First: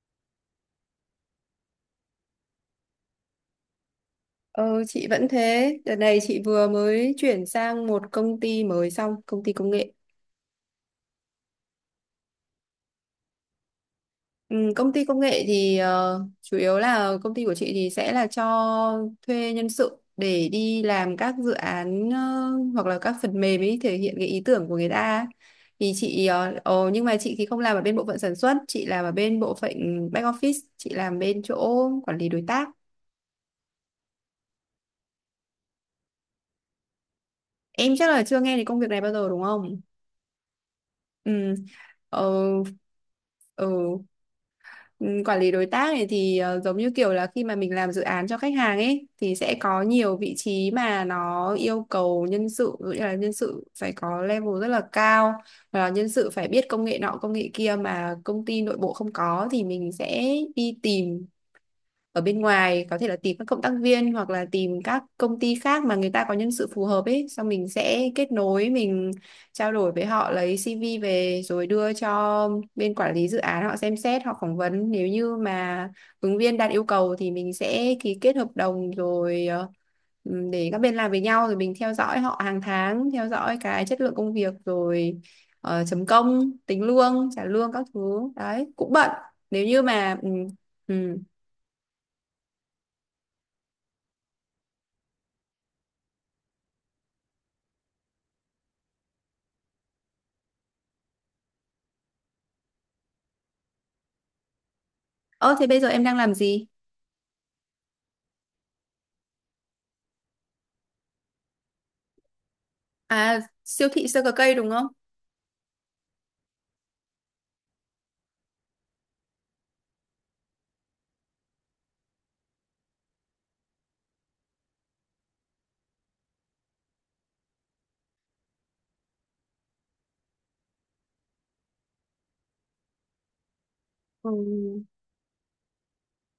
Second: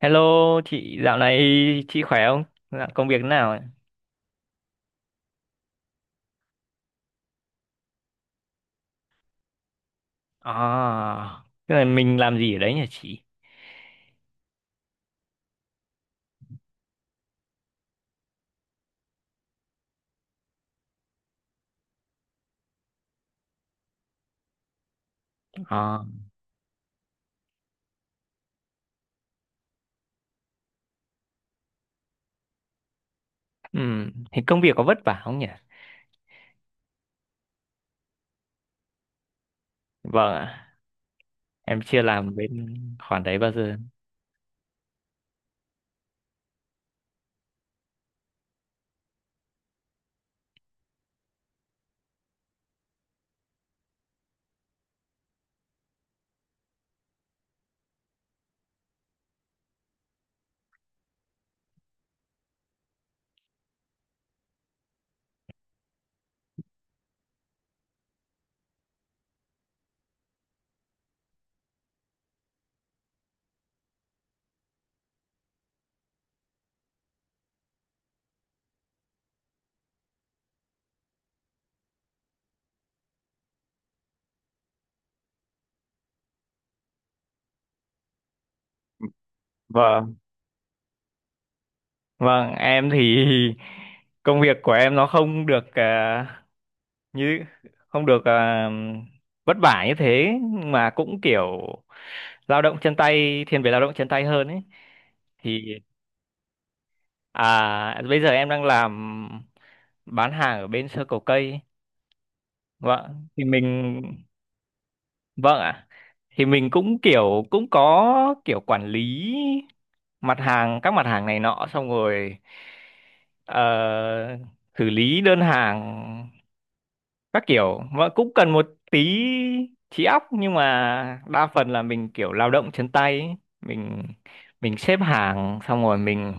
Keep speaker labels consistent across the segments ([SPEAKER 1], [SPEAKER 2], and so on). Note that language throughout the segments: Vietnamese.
[SPEAKER 1] Hello chị, dạo này chị khỏe không? Dạo công việc thế nào? Ạ?
[SPEAKER 2] Ờ, chị vẫn thế. Đợt này chị vừa mới chuyển sang một công ty mới xong, công ty công nghệ.
[SPEAKER 1] À, tức là mình làm gì ở đấy nhỉ chị?
[SPEAKER 2] Ừ, công ty công nghệ thì chủ yếu là công ty của chị thì sẽ là cho thuê nhân sự để đi làm các dự án hoặc là các phần mềm ấy thể hiện cái ý tưởng của người ta. Thì
[SPEAKER 1] À.
[SPEAKER 2] chị nhưng mà chị thì không làm ở bên bộ phận sản xuất, chị làm ở bên bộ phận back office, chị làm bên chỗ quản lý đối tác.
[SPEAKER 1] Thì công việc có vất vả không nhỉ?
[SPEAKER 2] Em chắc là chưa nghe đến công việc này bao giờ đúng không?
[SPEAKER 1] Vâng ạ,
[SPEAKER 2] Ừ.
[SPEAKER 1] em chưa làm
[SPEAKER 2] Ờ,
[SPEAKER 1] bên khoản đấy bao giờ.
[SPEAKER 2] ừ. Ừ, quản lý đối tác này thì giống như kiểu là khi mà mình làm dự án cho khách hàng ấy thì sẽ có nhiều vị trí mà nó yêu cầu nhân sự, ví dụ như là nhân sự phải có level rất là cao và nhân sự phải biết công nghệ nọ công nghệ kia mà công ty nội bộ không có thì mình sẽ đi tìm ở bên ngoài, có thể là tìm các cộng tác viên hoặc là tìm các công ty khác mà người ta có nhân sự phù hợp ấy, xong mình sẽ kết nối, mình trao đổi với họ lấy CV về rồi đưa cho bên quản lý dự án họ xem xét, họ phỏng vấn, nếu như mà ứng viên đạt yêu cầu thì mình sẽ ký kết hợp đồng rồi để các bên làm với nhau, rồi mình theo dõi họ hàng tháng, theo dõi cái chất lượng công việc rồi chấm công, tính lương, trả lương các thứ, đấy cũng bận nếu như
[SPEAKER 1] Vâng,
[SPEAKER 2] mà ừ, ừ,
[SPEAKER 1] vâng, em thì công việc của em nó không được, như không được, vất vả như thế, mà cũng kiểu lao động chân tay, thiên về lao động chân tay hơn ấy.
[SPEAKER 2] Ơ thế
[SPEAKER 1] Thì
[SPEAKER 2] bây giờ em đang làm gì?
[SPEAKER 1] Bây giờ em đang làm bán hàng ở bên sơ cầu cây. Vâng,
[SPEAKER 2] À,
[SPEAKER 1] thì mình,
[SPEAKER 2] siêu thị sơ cờ cây đúng không?
[SPEAKER 1] vâng ạ. Thì mình cũng kiểu, cũng có kiểu quản lý mặt hàng, các mặt hàng này nọ, xong rồi ờ, xử lý đơn hàng các kiểu, và cũng cần một tí trí óc, nhưng mà đa phần là mình kiểu lao động chân tay ấy. mình
[SPEAKER 2] Ừ.
[SPEAKER 1] mình xếp hàng xong rồi mình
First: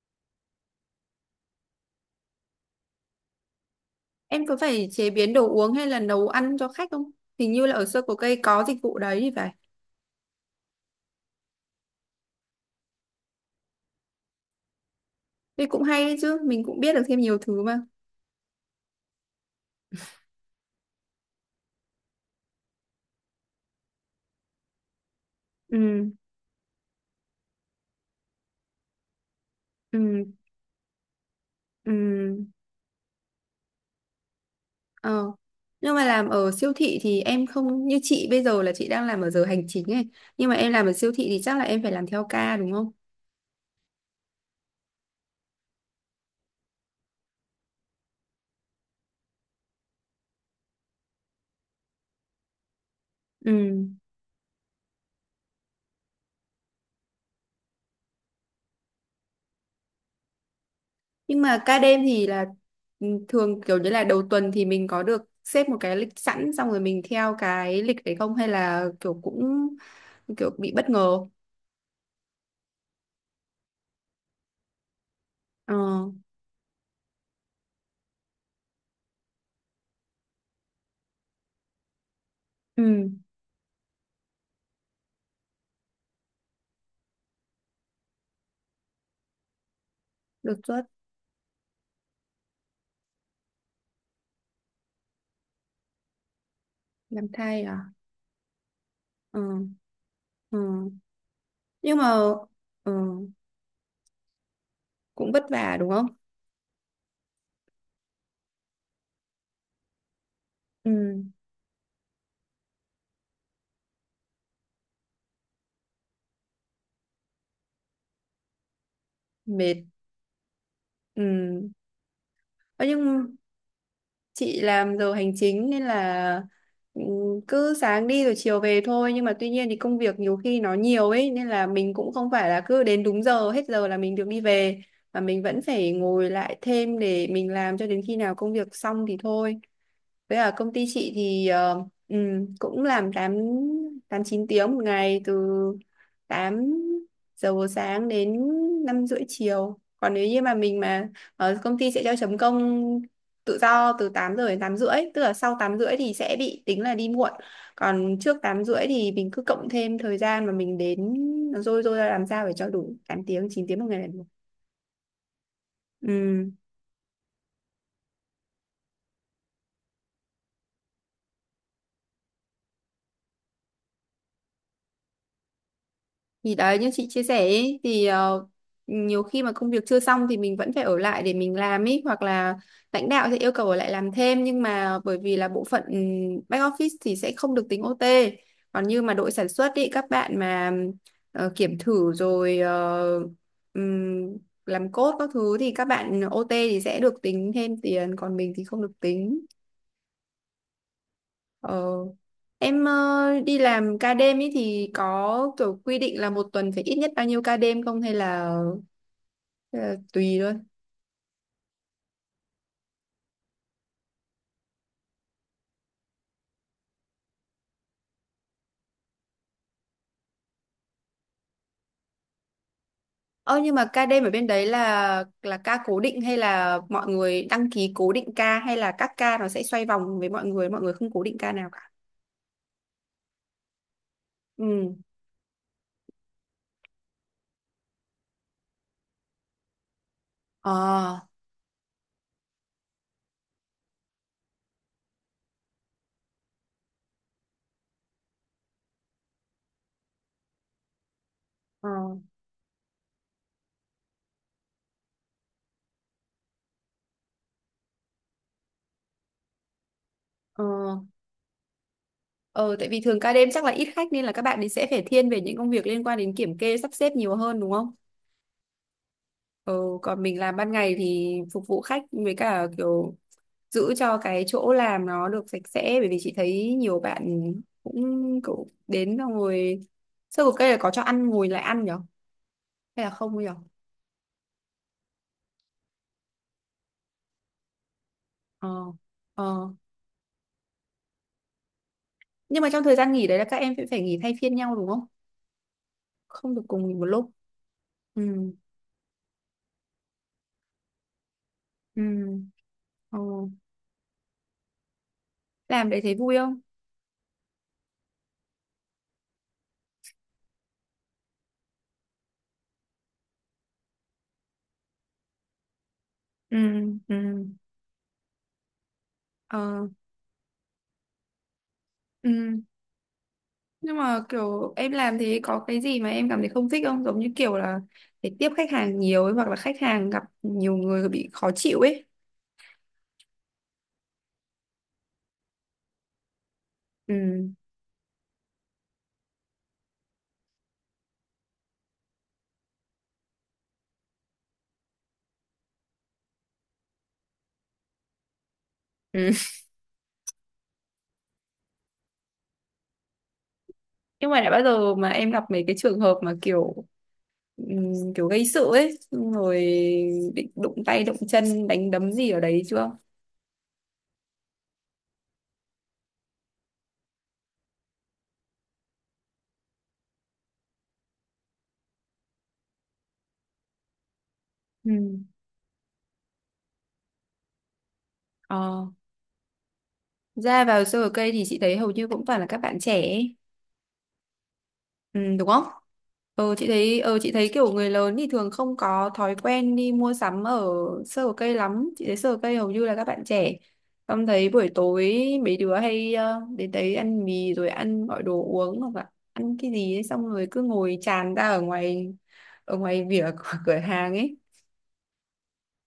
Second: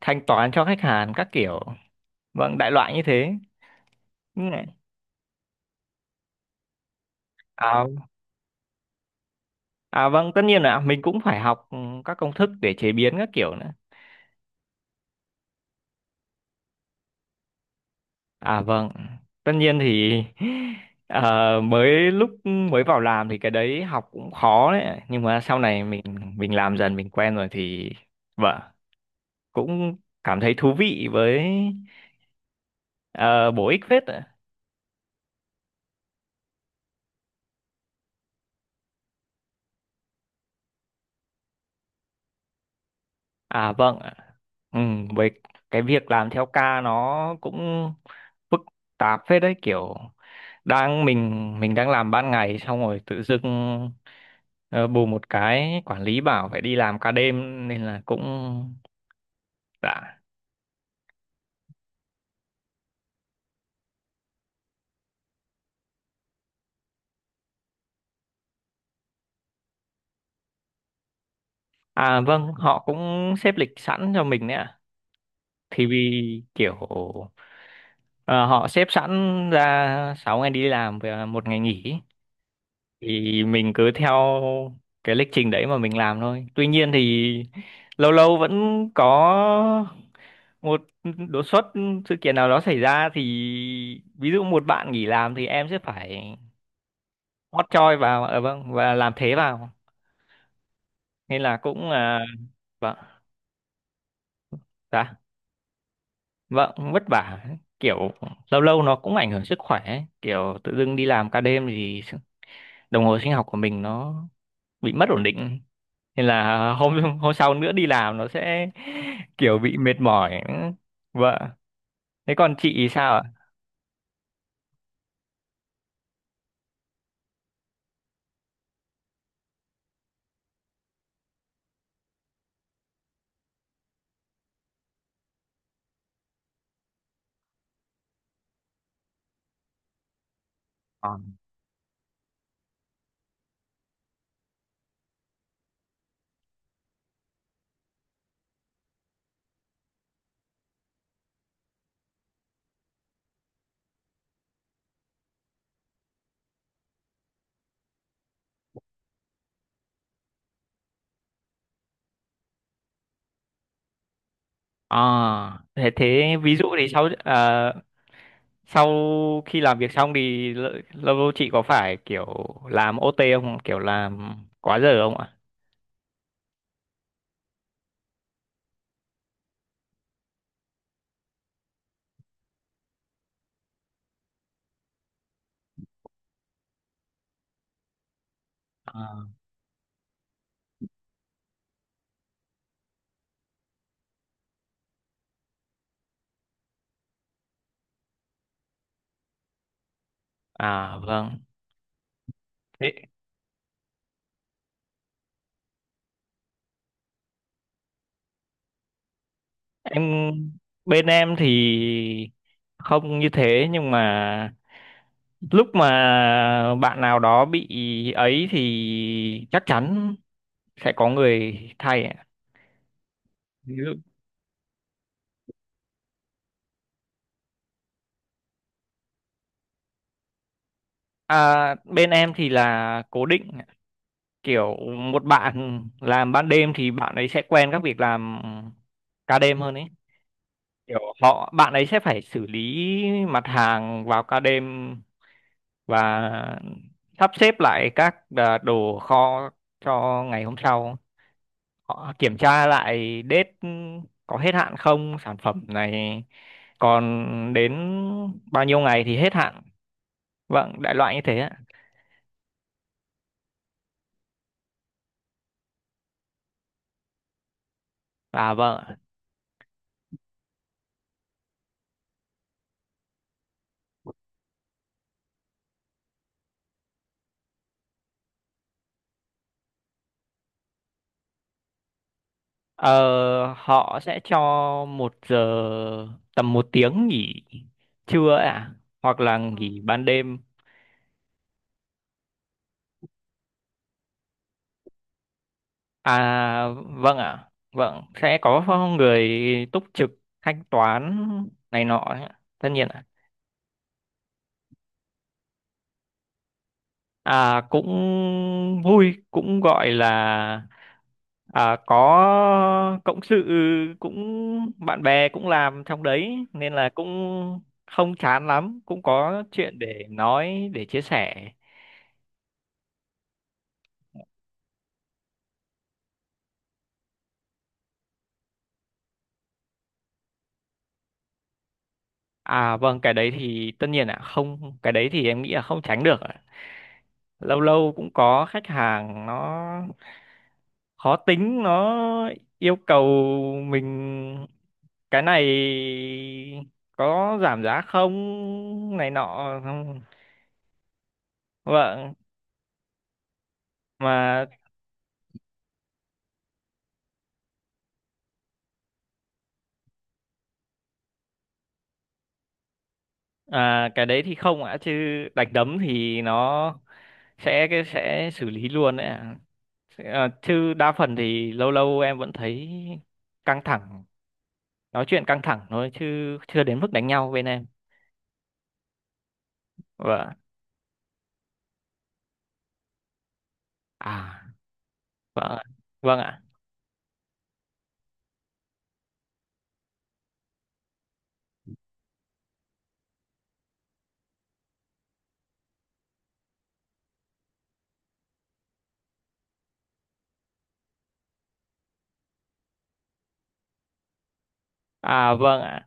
[SPEAKER 1] thanh toán cho khách hàng các kiểu, vâng, đại loại như thế. Ừ.
[SPEAKER 2] Em có phải chế biến đồ uống hay là nấu ăn cho khách không? Hình như là
[SPEAKER 1] à,
[SPEAKER 2] ở sơ cờ cây có dịch vụ đấy thì phải.
[SPEAKER 1] vâng, tất nhiên là mình cũng phải học các công thức để chế biến các kiểu nữa.
[SPEAKER 2] Thế cũng hay đấy chứ, mình cũng biết được thêm nhiều thứ mà.
[SPEAKER 1] Vâng, tất nhiên thì mới lúc mới vào làm thì cái đấy học cũng khó đấy, nhưng mà sau này mình
[SPEAKER 2] Ừ.
[SPEAKER 1] mình làm dần mình quen rồi thì vâng, cũng
[SPEAKER 2] Ừ.
[SPEAKER 1] cảm thấy thú vị với
[SPEAKER 2] Ừ.
[SPEAKER 1] ờ, bổ ích phết ạ.
[SPEAKER 2] Ờ. Nhưng mà làm ở siêu thị thì em không như chị bây giờ là chị đang làm ở giờ hành chính ấy. Nhưng mà em làm ở siêu thị thì chắc là em phải làm theo ca đúng không?
[SPEAKER 1] Vâng ạ. ừ, với cái việc làm theo ca nó cũng phức tạp phết đấy, kiểu đang mình đang làm ban ngày, xong rồi tự
[SPEAKER 2] Ừ.
[SPEAKER 1] dưng ờ, bù một cái quản lý bảo phải đi làm ca đêm, nên là cũng đã.
[SPEAKER 2] Nhưng mà ca đêm thì là thường kiểu như là đầu tuần thì mình có được xếp một cái lịch sẵn, xong rồi mình theo cái lịch đấy, không hay là kiểu cũng kiểu bị bất ngờ.
[SPEAKER 1] Vâng, họ cũng xếp lịch sẵn cho mình đấy ạ,
[SPEAKER 2] Ờ,
[SPEAKER 1] thì vì kiểu ờ, họ xếp sẵn ra 6 ngày đi làm và 1 ngày nghỉ,
[SPEAKER 2] ừ,
[SPEAKER 1] thì mình cứ theo cái lịch trình đấy mà mình làm thôi. Tuy nhiên thì lâu lâu vẫn có
[SPEAKER 2] đột
[SPEAKER 1] một
[SPEAKER 2] xuất
[SPEAKER 1] đột xuất, sự kiện nào đó xảy ra, thì ví dụ một bạn nghỉ làm thì em sẽ phải
[SPEAKER 2] làm thai
[SPEAKER 1] hot
[SPEAKER 2] à?
[SPEAKER 1] choi vào, vâng, và làm thế
[SPEAKER 2] Ờ.
[SPEAKER 1] vào,
[SPEAKER 2] Ừ.
[SPEAKER 1] nên là cũng
[SPEAKER 2] Nhưng mà ừ,
[SPEAKER 1] vâng. Dạ
[SPEAKER 2] cũng vất vả đúng không?
[SPEAKER 1] vâng, vất vả kiểu lâu lâu nó cũng ảnh hưởng sức khỏe ấy. Kiểu tự
[SPEAKER 2] Ừ,
[SPEAKER 1] dưng đi làm ca đêm thì đồng hồ sinh học của mình nó bị mất ổn định, nên là hôm hôm sau nữa đi làm nó sẽ kiểu bị
[SPEAKER 2] mệt.
[SPEAKER 1] mệt mỏi,
[SPEAKER 2] Ừ.
[SPEAKER 1] vâng. Thế còn chị
[SPEAKER 2] Ờ,
[SPEAKER 1] thì sao
[SPEAKER 2] nhưng chị làm giờ hành chính nên là ừ, cứ sáng đi rồi chiều về thôi, nhưng mà tuy nhiên thì công việc nhiều khi nó nhiều ấy nên là mình cũng không phải là cứ đến đúng giờ hết giờ là mình được đi về, mà mình vẫn phải ngồi lại thêm để mình làm cho đến khi nào công việc xong thì thôi. Với ở công ty
[SPEAKER 1] ạ?
[SPEAKER 2] chị thì cũng làm tám, 8 9 tiếng một ngày, từ 8 giờ buổi sáng đến 5 rưỡi chiều. Còn nếu như mà mình mà ở công ty sẽ cho chấm công tự do từ 8 giờ đến 8 rưỡi, tức là sau 8 rưỡi thì sẽ bị tính là đi muộn. Còn trước 8 rưỡi thì mình cứ cộng thêm thời gian mà mình đến, nó rôi rôi ra làm sao để cho đủ 8 tiếng, 9 tiếng một ngày là được.
[SPEAKER 1] À, thế
[SPEAKER 2] Ừ.
[SPEAKER 1] ví dụ thì sau, sau khi làm việc xong thì lâu lâu chị có phải kiểu làm OT không? Kiểu làm quá giờ không ạ?
[SPEAKER 2] Thì đấy như chị chia sẻ ấy, thì nhiều khi mà công việc chưa xong thì mình vẫn phải ở lại để mình làm ấy, hoặc là lãnh đạo sẽ yêu cầu ở lại làm thêm, nhưng mà bởi vì là bộ phận back office thì sẽ không được tính OT. Còn như mà
[SPEAKER 1] À,
[SPEAKER 2] đội sản xuất ý, các bạn mà kiểm thử rồi ừm, làm code các thứ thì các bạn OT thì sẽ được tính thêm tiền, còn mình thì không được tính.
[SPEAKER 1] vâng.
[SPEAKER 2] Ờ. Em
[SPEAKER 1] Thế
[SPEAKER 2] đi làm ca đêm ấy thì có kiểu quy định là một tuần phải ít nhất bao nhiêu ca đêm không, hay là, tùy
[SPEAKER 1] em
[SPEAKER 2] luôn.
[SPEAKER 1] bên em thì không như thế, nhưng mà lúc mà bạn nào đó bị ấy thì chắc chắn sẽ có người thay ạ.
[SPEAKER 2] Ơ nhưng
[SPEAKER 1] Ví
[SPEAKER 2] mà
[SPEAKER 1] dụ-
[SPEAKER 2] ca đêm ở bên đấy là ca cố định hay là mọi người đăng ký cố định ca, hay là các ca nó sẽ xoay vòng với mọi người không cố định ca nào
[SPEAKER 1] À,
[SPEAKER 2] cả.
[SPEAKER 1] bên em thì là cố định, kiểu
[SPEAKER 2] Ừ.
[SPEAKER 1] một bạn làm ban đêm thì bạn ấy sẽ quen các việc làm ca đêm hơn ấy, kiểu
[SPEAKER 2] Ờ.
[SPEAKER 1] bạn ấy sẽ phải xử lý mặt hàng vào ca đêm và sắp xếp lại các, đồ kho cho ngày hôm sau,
[SPEAKER 2] Ờ.
[SPEAKER 1] họ kiểm tra lại date có hết hạn không, sản phẩm này còn đến bao nhiêu ngày thì hết hạn, vâng đại
[SPEAKER 2] Ờ.
[SPEAKER 1] loại như thế ạ.
[SPEAKER 2] Ờ, tại vì thường ca đêm chắc là ít khách nên là các bạn ấy sẽ phải thiên về những công việc liên quan đến kiểm kê, sắp xếp nhiều hơn đúng không?
[SPEAKER 1] Vâng.
[SPEAKER 2] Ừ, còn mình làm ban ngày thì phục vụ khách, với cả kiểu giữ cho cái chỗ làm nó được sạch sẽ, bởi vì chị thấy nhiều bạn cũng cũng đến, xong rồi sơ cục cây là có cho ăn, ngồi lại ăn nhở hay là không
[SPEAKER 1] Ờ,
[SPEAKER 2] nhở.
[SPEAKER 1] họ sẽ cho một giờ tầm 1 tiếng nghỉ trưa ạ
[SPEAKER 2] ờ
[SPEAKER 1] à? Hoặc là
[SPEAKER 2] ờ
[SPEAKER 1] nghỉ ban đêm.
[SPEAKER 2] nhưng mà trong thời gian nghỉ đấy là các em sẽ phải nghỉ thay phiên nhau đúng không, không được cùng nghỉ một
[SPEAKER 1] Vâng
[SPEAKER 2] lúc.
[SPEAKER 1] ạ, vâng,
[SPEAKER 2] Ừ.
[SPEAKER 1] sẽ có người túc trực thanh toán này nọ
[SPEAKER 2] Ừ.
[SPEAKER 1] ấy ạ, tất nhiên ạ.
[SPEAKER 2] Ờ. Làm đấy thấy vui không?
[SPEAKER 1] Cũng vui, cũng gọi là có cộng sự, cũng bạn bè cũng làm trong đấy,
[SPEAKER 2] Ừ.
[SPEAKER 1] nên là
[SPEAKER 2] Ừ.
[SPEAKER 1] cũng không chán lắm, cũng có chuyện
[SPEAKER 2] Ờ.
[SPEAKER 1] để nói, để chia sẻ.
[SPEAKER 2] ừ nhưng mà kiểu em làm thế có cái gì mà em cảm thấy không thích không, giống như kiểu là phải tiếp khách hàng nhiều ấy, hoặc là khách hàng gặp nhiều người bị khó chịu ấy.
[SPEAKER 1] À vâng, cái đấy thì tất nhiên ạ, không, cái đấy thì em nghĩ là không tránh được ạ.
[SPEAKER 2] Ừ.
[SPEAKER 1] Lâu lâu cũng có khách hàng nó khó tính, nó yêu cầu mình cái này có giảm giá không, này
[SPEAKER 2] Ừ.
[SPEAKER 1] nọ, không. Vâng,
[SPEAKER 2] Nhưng mà
[SPEAKER 1] mà
[SPEAKER 2] đã bao giờ mà em gặp mấy cái trường hợp mà kiểu kiểu gây sự ấy, xong rồi định đụng tay đụng chân, đánh đấm gì ở đấy chưa?
[SPEAKER 1] cái đấy thì không ạ, chứ đánh đấm thì nó sẽ, cái sẽ xử lý luôn đấy ạ. Chứ đa phần thì lâu lâu em vẫn thấy căng thẳng,
[SPEAKER 2] Ừ.
[SPEAKER 1] nói chuyện căng thẳng thôi, chứ chưa đến mức đánh nhau bên em,
[SPEAKER 2] Ờ.
[SPEAKER 1] vâng.
[SPEAKER 2] Ra vào sơ ở cây thì chị thấy hầu như cũng toàn là các bạn trẻ ấy.
[SPEAKER 1] à
[SPEAKER 2] Ừ,
[SPEAKER 1] vâng
[SPEAKER 2] đúng
[SPEAKER 1] ạ,
[SPEAKER 2] không?
[SPEAKER 1] vâng ạ.
[SPEAKER 2] Ờ, chị thấy kiểu người lớn thì thường không có thói quen đi mua sắm ở sơ hồ cây lắm. Chị thấy sơ hồ cây hầu như là các bạn trẻ. Em thấy buổi tối mấy đứa hay đến đấy ăn mì rồi ăn, gọi đồ uống hoặc là ăn cái gì ấy, xong rồi cứ ngồi tràn ra ở ngoài, ở ngoài vỉa của cửa hàng ấy.
[SPEAKER 1] À Vâng ạ.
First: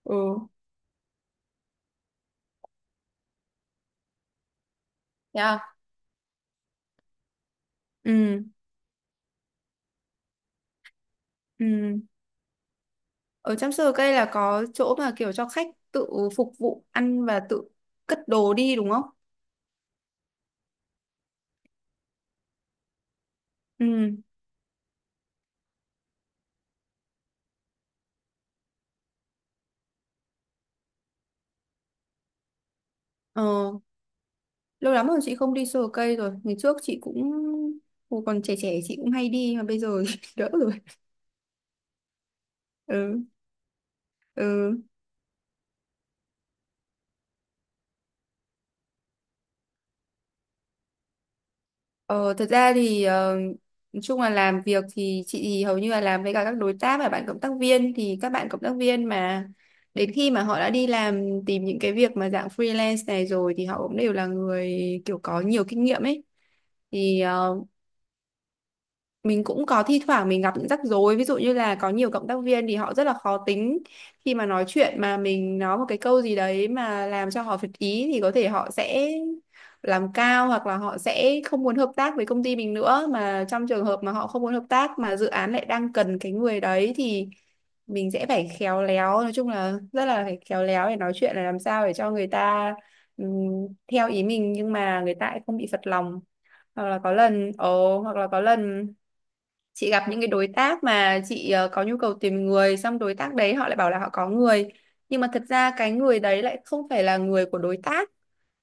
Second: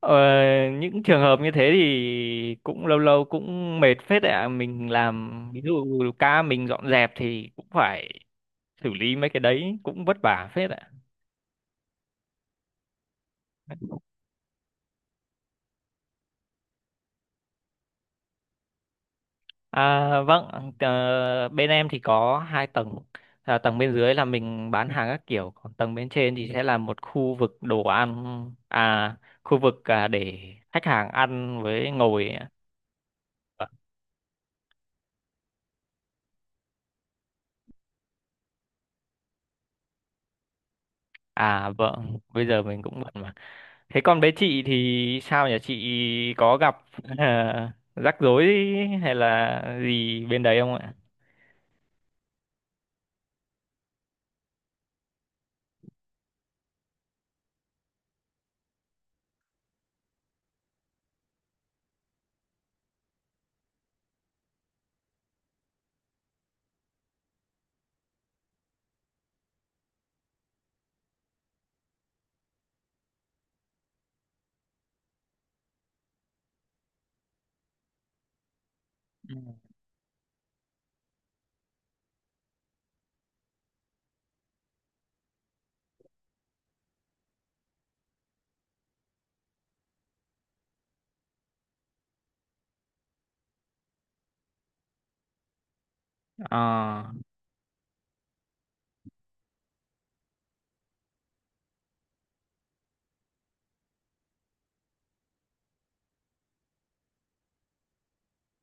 [SPEAKER 1] ờ,
[SPEAKER 2] Ừ.
[SPEAKER 1] những trường hợp như thế thì cũng lâu lâu cũng mệt phết đấy ạ, mình làm ví
[SPEAKER 2] Yeah.
[SPEAKER 1] dụ ca mình dọn dẹp thì cũng phải
[SPEAKER 2] Ừ.
[SPEAKER 1] xử lý mấy cái đấy, cũng vất vả phết ạ.
[SPEAKER 2] Ừ. Ở trong sơ hồ cây là có chỗ mà kiểu cho khách tự phục vụ ăn và tự cất đồ đi đúng không?
[SPEAKER 1] À vâng, bên em thì có hai tầng. À, tầng bên dưới
[SPEAKER 2] Ừ.
[SPEAKER 1] là mình bán hàng các kiểu, còn tầng bên trên thì sẽ là một khu vực đồ ăn, à, khu vực, để khách hàng ăn với ngồi. Vâng.
[SPEAKER 2] Ờ. Lâu lắm rồi chị không đi sờ cây rồi, ngày trước chị cũng, hồi còn trẻ trẻ chị cũng hay đi, mà bây giờ đỡ rồi.
[SPEAKER 1] Vâng, bây giờ mình cũng bận
[SPEAKER 2] Ừ.
[SPEAKER 1] mà. Thế còn bé chị
[SPEAKER 2] Ừ.
[SPEAKER 1] thì sao nhỉ? Chị có gặp rắc rối hay là gì bên đấy không ạ?
[SPEAKER 2] ờ, Thật ra thì nói chung là làm việc thì chị thì hầu như là làm với cả các đối tác và bạn cộng tác viên, thì các bạn cộng tác viên mà đến khi mà họ đã đi làm tìm những cái việc mà dạng freelance này rồi thì họ cũng đều là người kiểu có nhiều kinh nghiệm ấy, thì mình cũng có thi thoảng mình gặp những rắc rối, ví dụ như là có nhiều cộng tác viên thì họ rất là khó tính, khi mà nói chuyện mà mình nói một cái câu gì đấy mà làm cho họ phật ý thì có thể họ sẽ
[SPEAKER 1] Ừ.
[SPEAKER 2] làm cao, hoặc là họ sẽ không muốn hợp tác với công ty mình nữa, mà trong trường hợp mà họ không muốn hợp tác mà dự án lại đang cần cái người đấy thì mình sẽ phải khéo léo, nói chung là rất là phải khéo léo để nói chuyện, là làm sao để cho người ta ừm, theo ý mình nhưng mà người ta lại không bị phật lòng. Hoặc là
[SPEAKER 1] ờ
[SPEAKER 2] có lần ồ hoặc là có lần chị gặp những cái đối tác mà chị có nhu cầu tìm người, xong đối tác đấy họ lại bảo là họ có người, nhưng mà thật ra cái người đấy lại không phải là người của đối tác,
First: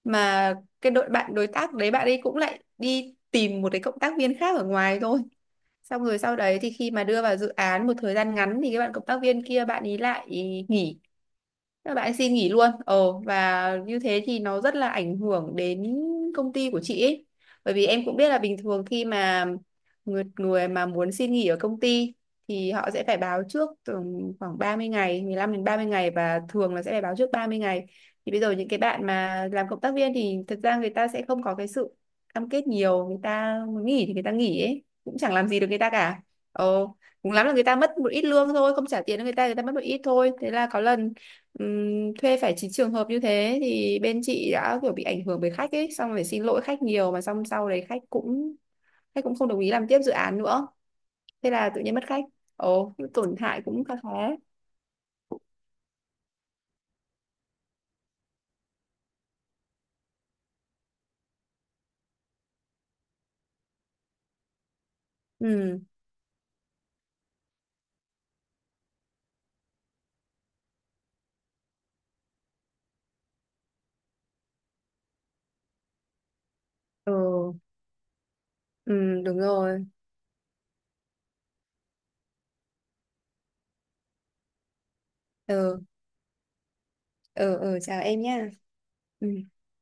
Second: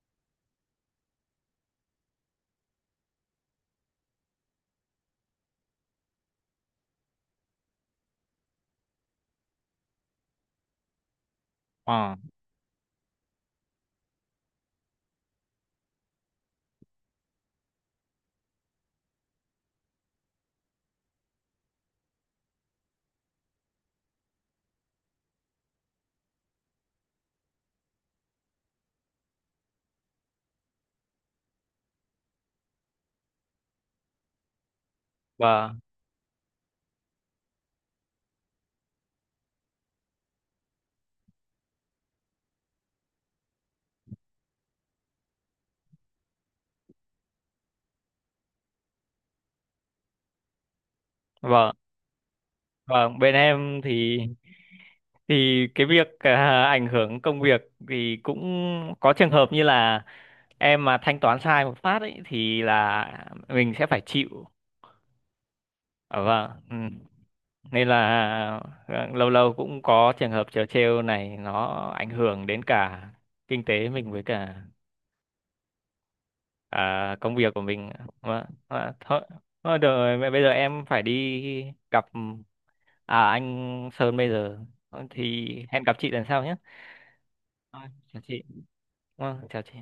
[SPEAKER 2] mà cái đội bạn đối tác đấy bạn ấy cũng lại đi tìm một cái cộng tác viên khác ở ngoài thôi, xong rồi sau đấy thì khi mà đưa vào dự án một thời gian ngắn thì cái bạn cộng tác viên kia bạn ấy lại nghỉ, các bạn ấy
[SPEAKER 1] ờ
[SPEAKER 2] xin nghỉ luôn, và như thế thì nó rất là ảnh hưởng đến công ty của chị ấy, bởi vì em cũng biết là bình thường khi mà người mà muốn xin nghỉ ở công ty thì họ sẽ phải báo trước từ khoảng 30 ngày, 15 đến 30 ngày, và thường là sẽ phải báo trước 30 ngày, thì bây giờ những cái bạn mà làm cộng tác viên thì thật ra người ta sẽ không có cái sự cam kết nhiều, người ta muốn nghỉ thì người ta nghỉ ấy, cũng chẳng làm gì được người
[SPEAKER 1] Vâng,
[SPEAKER 2] ta cả. ồ Cũng lắm là người ta mất một ít lương thôi, không trả tiền cho người ta, người ta mất một ít thôi, thế là có lần thuê phải chín trường hợp như thế thì bên chị đã kiểu bị ảnh hưởng bởi khách ấy, xong phải xin lỗi khách nhiều, mà xong sau đấy khách cũng không đồng ý làm tiếp dự án nữa, thế là
[SPEAKER 1] vâng.
[SPEAKER 2] tự nhiên mất khách.
[SPEAKER 1] Vâng, bên
[SPEAKER 2] Tổn hại
[SPEAKER 1] em
[SPEAKER 2] cũng khá khá.
[SPEAKER 1] thì, cái việc, ảnh hưởng công việc thì cũng có trường hợp như là em mà thanh toán sai một phát ấy thì là mình sẽ phải chịu.
[SPEAKER 2] Ừ.
[SPEAKER 1] Ờ, vâng. Ừ. Nên là lâu lâu cũng có trường hợp trớ trêu này, nó ảnh hưởng đến cả kinh tế mình, với cả công
[SPEAKER 2] Ừ.
[SPEAKER 1] việc của mình mà. Thôi,
[SPEAKER 2] Ừ. Đúng rồi.
[SPEAKER 1] được rồi mẹ, bây giờ em phải đi gặp anh Sơn, bây giờ thì
[SPEAKER 2] Ừ.
[SPEAKER 1] hẹn gặp chị lần sau nhé.
[SPEAKER 2] Ừ. Ừ.
[SPEAKER 1] Thôi,
[SPEAKER 2] Chào
[SPEAKER 1] chào
[SPEAKER 2] em
[SPEAKER 1] chị.
[SPEAKER 2] nhá. Ừ
[SPEAKER 1] Vâng, chào chị.